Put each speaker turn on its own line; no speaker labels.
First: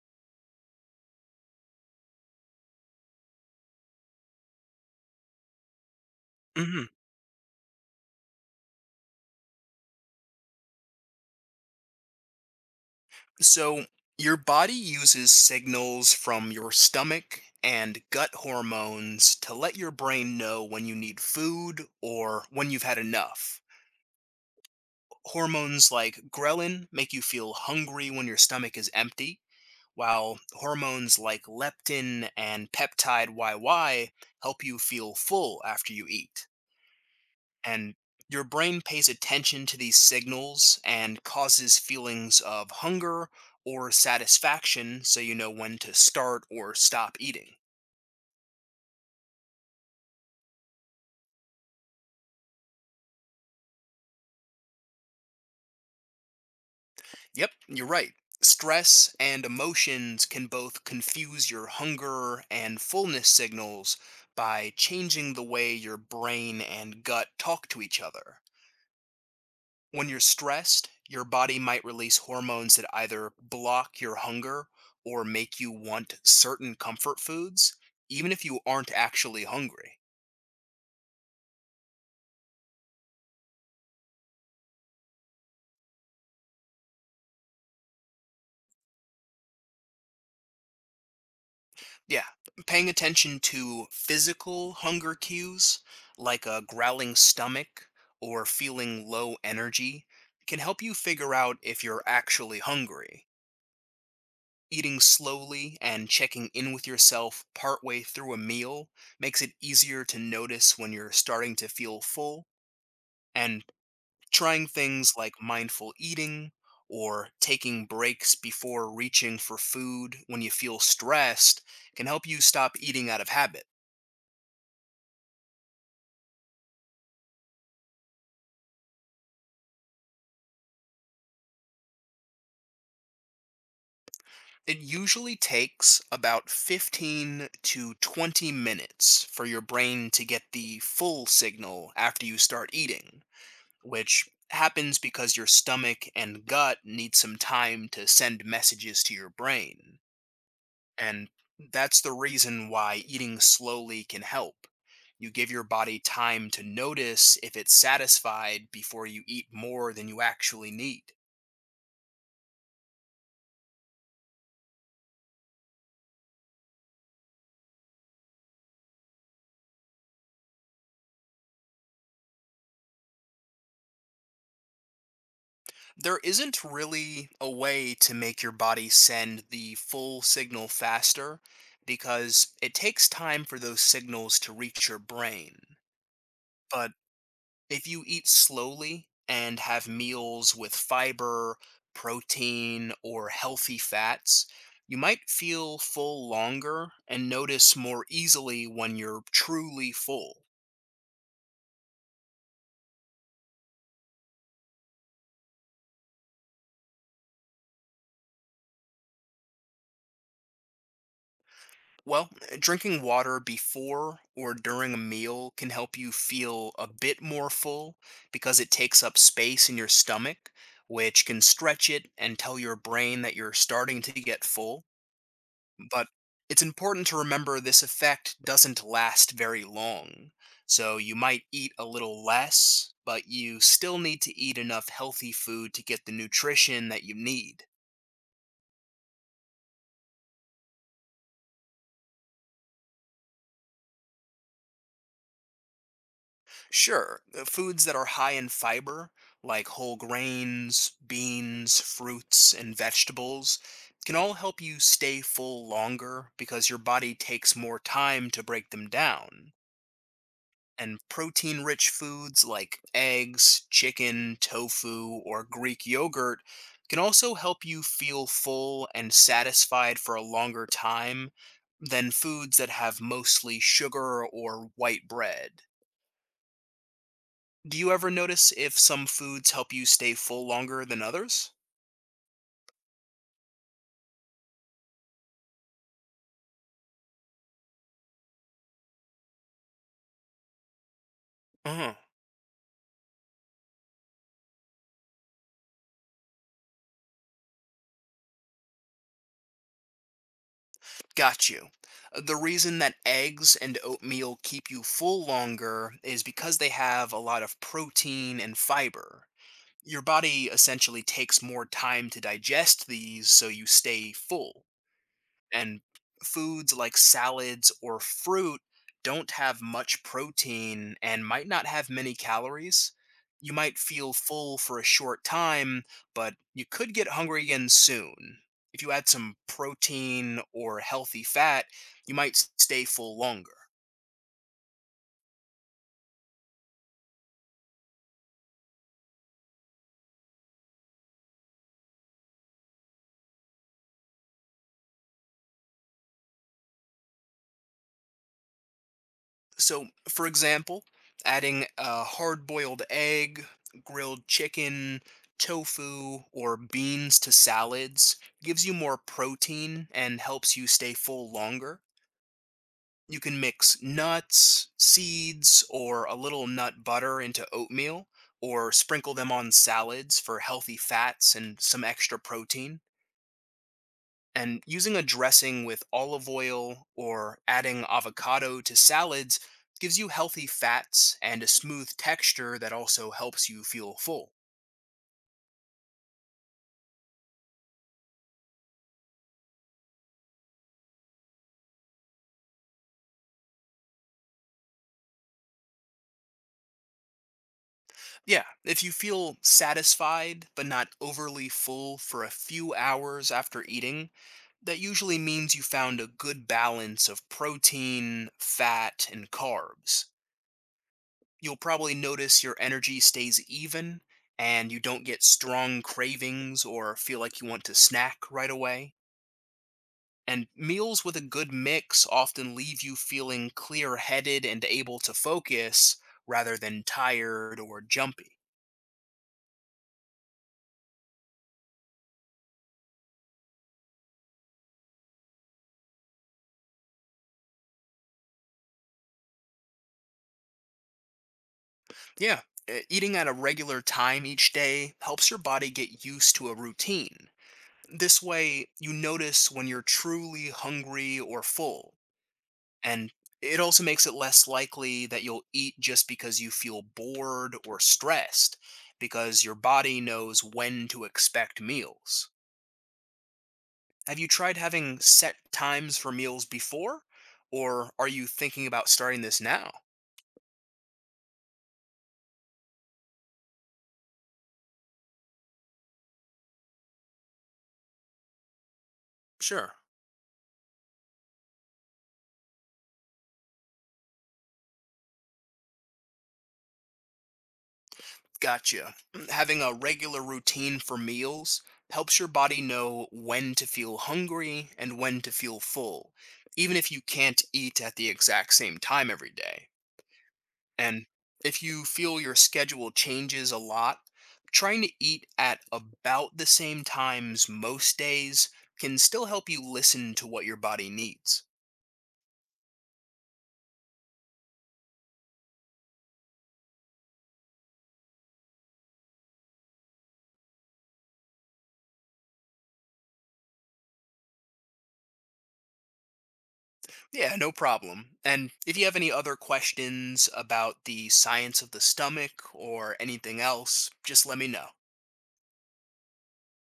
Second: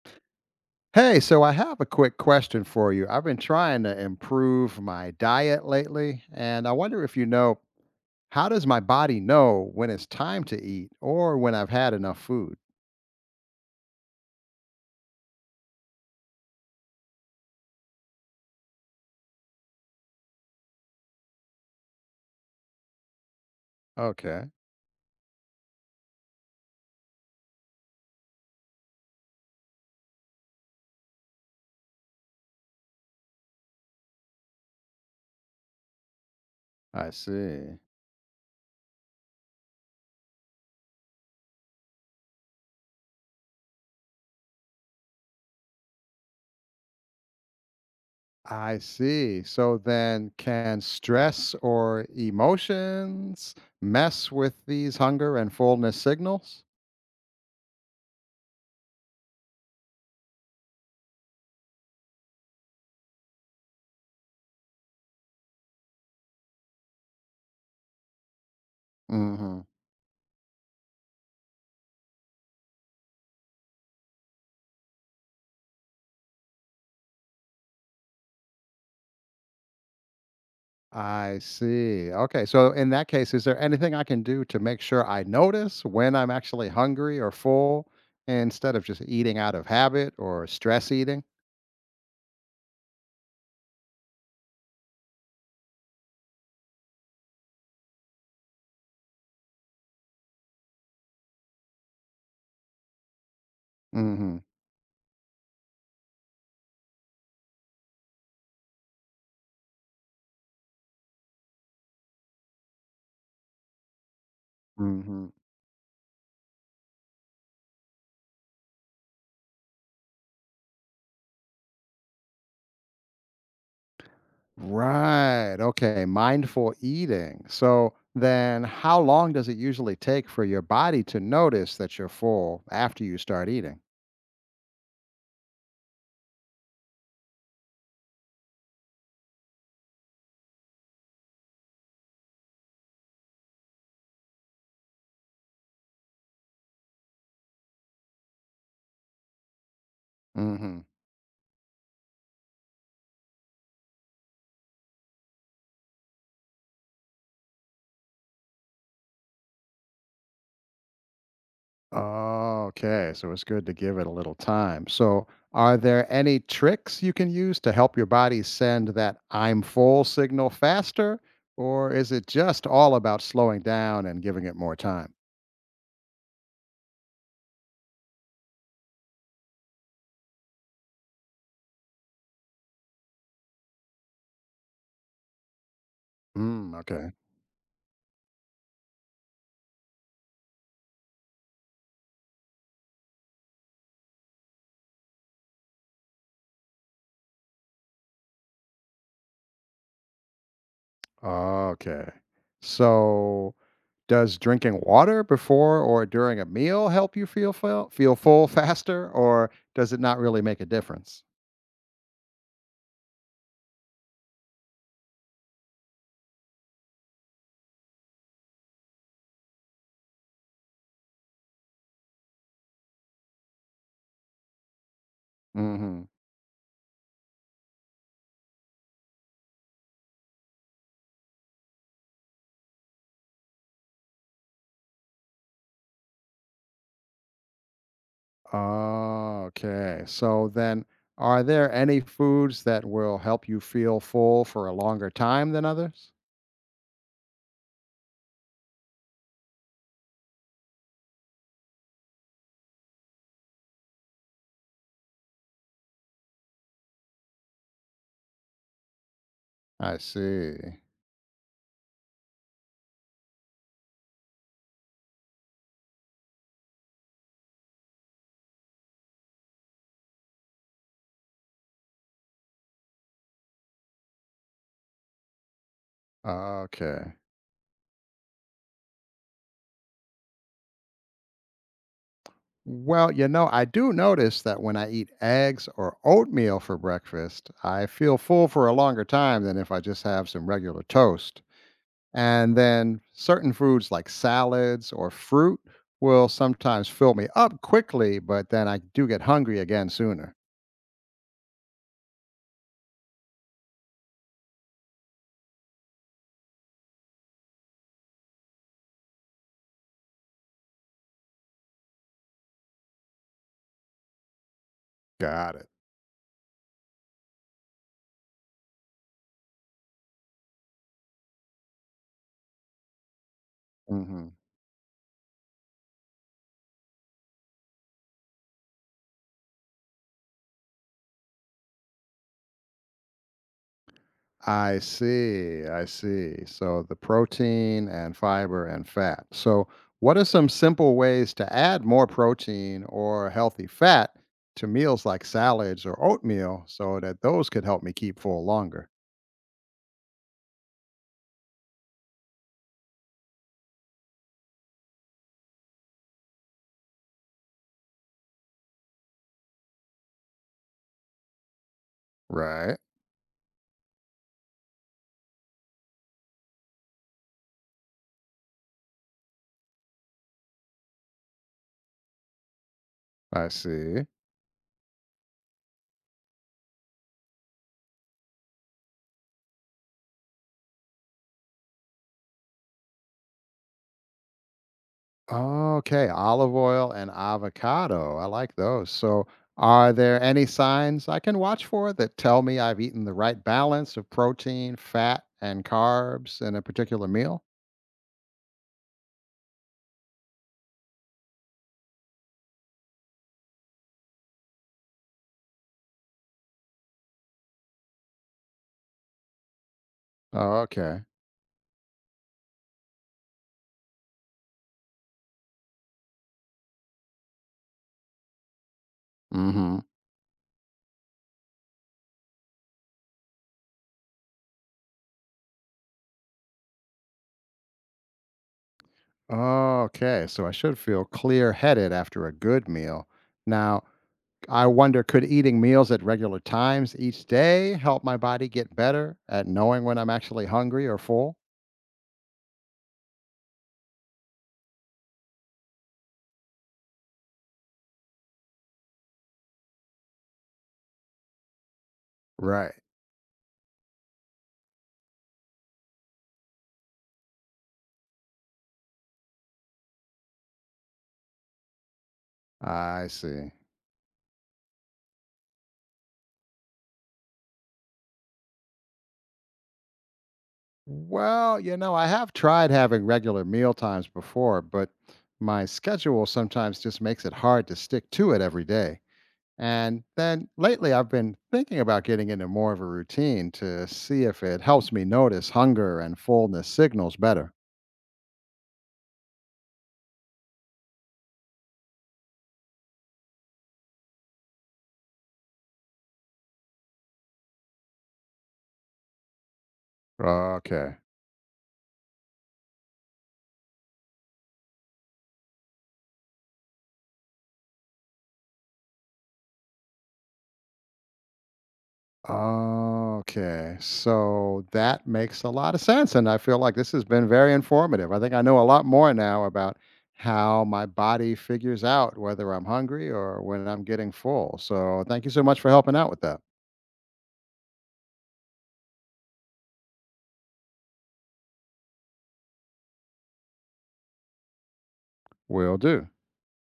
Hey, so I have a quick question for you. I've been trying to improve my diet lately, and I
Mhm.
wonder if you know, how does my body know when it's time to eat or when I've had enough food?
So, your body uses signals from your stomach and gut hormones to let your brain know when you need food or when you've had enough.
Okay.
Hormones like ghrelin make you feel hungry when your stomach is empty, while hormones like leptin and peptide YY help you feel full after you eat.
I see.
And your brain pays attention to these signals and causes feelings of hunger or satisfaction, so you know when to start or stop eating.
I see. So then, can stress or emotions mess with these hunger and fullness signals?
Yep, you're right. Stress and emotions can both confuse your hunger and fullness signals by changing the way your brain and gut talk to each other. When you're stressed, your body might release hormones that either block your hunger or make you want certain comfort foods, even if you aren't actually hungry.
I see. Okay. So in that case, is there anything I can do to make sure I notice when I'm actually hungry or full instead of just eating out of habit or stress eating?
Yeah, paying attention to physical hunger cues, like a growling stomach or feeling low energy, can help you figure out if you're actually hungry.
Hmm.
Eating slowly and checking in with yourself partway through a meal makes it easier to notice when you're starting to feel full, and trying things
Hmm.
like mindful eating or taking breaks before reaching for food when you feel stressed can help you stop eating out of habit.
Right. Okay. Mindful eating. So then how long does it usually take for your body to notice that you're full after you start eating?
It usually takes about 15 to 20 minutes for your brain to get the full signal after you start eating, which happens because your stomach and gut need some time to send messages to your brain.
Mm-hmm.
And that's the reason why eating slowly can help. You give your body time to notice if it's satisfied before you eat more than you actually need.
Oh, okay. So it's good to give it a little time. So, are there any tricks you can use to help your body send that I'm full signal faster? Or is it just all about slowing down and giving it more time?
There isn't really a way to make your body send the full signal faster, because it takes time for those signals to reach your brain.
Mm,
But
okay.
if you eat slowly and have meals with fiber, protein, or healthy fats, you might feel full longer and notice more easily when you're truly full.
Okay. So, does drinking water before or during a meal help you feel full, faster, or does it not really make a difference?
Well, drinking water before or during a meal can help you feel a bit more full, because it takes up space in your stomach, which can stretch it and tell your brain that you're starting to get full.
Mm-hmm.
But it's important to remember this effect doesn't last very long. So you might eat a little less, but you still need to eat enough healthy food to get the nutrition that you need.
Oh, okay. So then, are there any foods that will help you feel full for a longer time than others?
Sure, foods that are high in fiber, like whole grains, beans, fruits, and vegetables, can all help you stay full longer because your body takes more time to break them down.
I see.
And protein rich foods like eggs, chicken, tofu, or Greek yogurt can also help you feel full and satisfied for a longer time than foods that have mostly sugar or white bread.
Okay.
Do you ever notice if some foods help you stay full longer than others?
Well, you know, I do notice that when I eat eggs or oatmeal for breakfast, I feel full for a longer time than if I just have some regular toast.
Uh-huh.
And then certain foods like salads or fruit will sometimes fill me up quickly, but then I do get hungry again sooner.
Got you. The reason that eggs and oatmeal keep you full longer is because they have a lot of protein and fiber. Your body essentially takes more time to digest these, so you stay full.
Got it.
And foods like salads or fruit don't have much protein and might not have many calories. You might feel
Hmm.
full for a short time, but you could get hungry again soon. If you add some protein or healthy fat, you might stay full longer.
I see. I see. So the protein and fiber and fat. So, what are some simple ways to add more protein or healthy fat to meals like salads or oatmeal so that those could help me keep full longer?
So, for example, adding a hard boiled egg, grilled chicken, tofu, or beans to salads gives you more protein and helps you stay full longer.
Right.
You can mix nuts, seeds, or a little nut butter into oatmeal, or sprinkle them on salads for healthy fats and some extra protein.
I see.
And using a dressing with olive oil or adding avocado to salads gives you healthy fats and a smooth texture that also helps you feel full.
Okay. Olive oil and avocado. I like those. So, are there any signs I can watch for that tell me I've eaten the right balance of protein, fat, and carbs in a particular meal?
Yeah, if you feel satisfied but not overly full for a few hours after eating, that usually means you found a good balance of protein, fat, and carbs.
Okay.
You'll probably notice your energy stays even and you don't get strong cravings or feel like you want to snack right away.
Mm-hmm.
And meals with a good mix often leave you feeling clear headed and able to focus rather than tired or jumpy.
Okay, so I should feel clear headed after a good meal. Now, I wonder, could eating meals at regular times each day help my body get better at knowing when I'm actually hungry or full?
Yeah, eating at a regular time each day helps your body get used to a routine. This way, you notice when you're truly hungry or full.
Right.
And it also makes it less likely that you'll eat just because you feel bored or stressed, because your body knows when to expect meals.
I see.
Have you tried having set times for meals before, or are you thinking about starting this now?
Well, you know, I have tried having regular meal times before, but my schedule sometimes just makes it hard to stick to it every day.
Sure.
And then lately, I've been thinking about getting into more of a routine to see if it helps me notice hunger and fullness signals better.
Gotcha. Having a regular routine for meals helps your body know when to feel hungry and when to feel full, even if you can't eat at the exact same time every day.
Okay.
And if you feel your schedule changes a lot, trying to eat at about the same times most days can still help you listen to what your body needs.
Okay. So that makes a lot of sense. And I feel like this has been very informative. I think I know a lot more now about how my body figures out whether I'm hungry or when I'm getting full. So thank you so much for helping out with that.
Yeah, no problem. And if you have any other questions about the science of the stomach or anything else, just let me know.
Will do.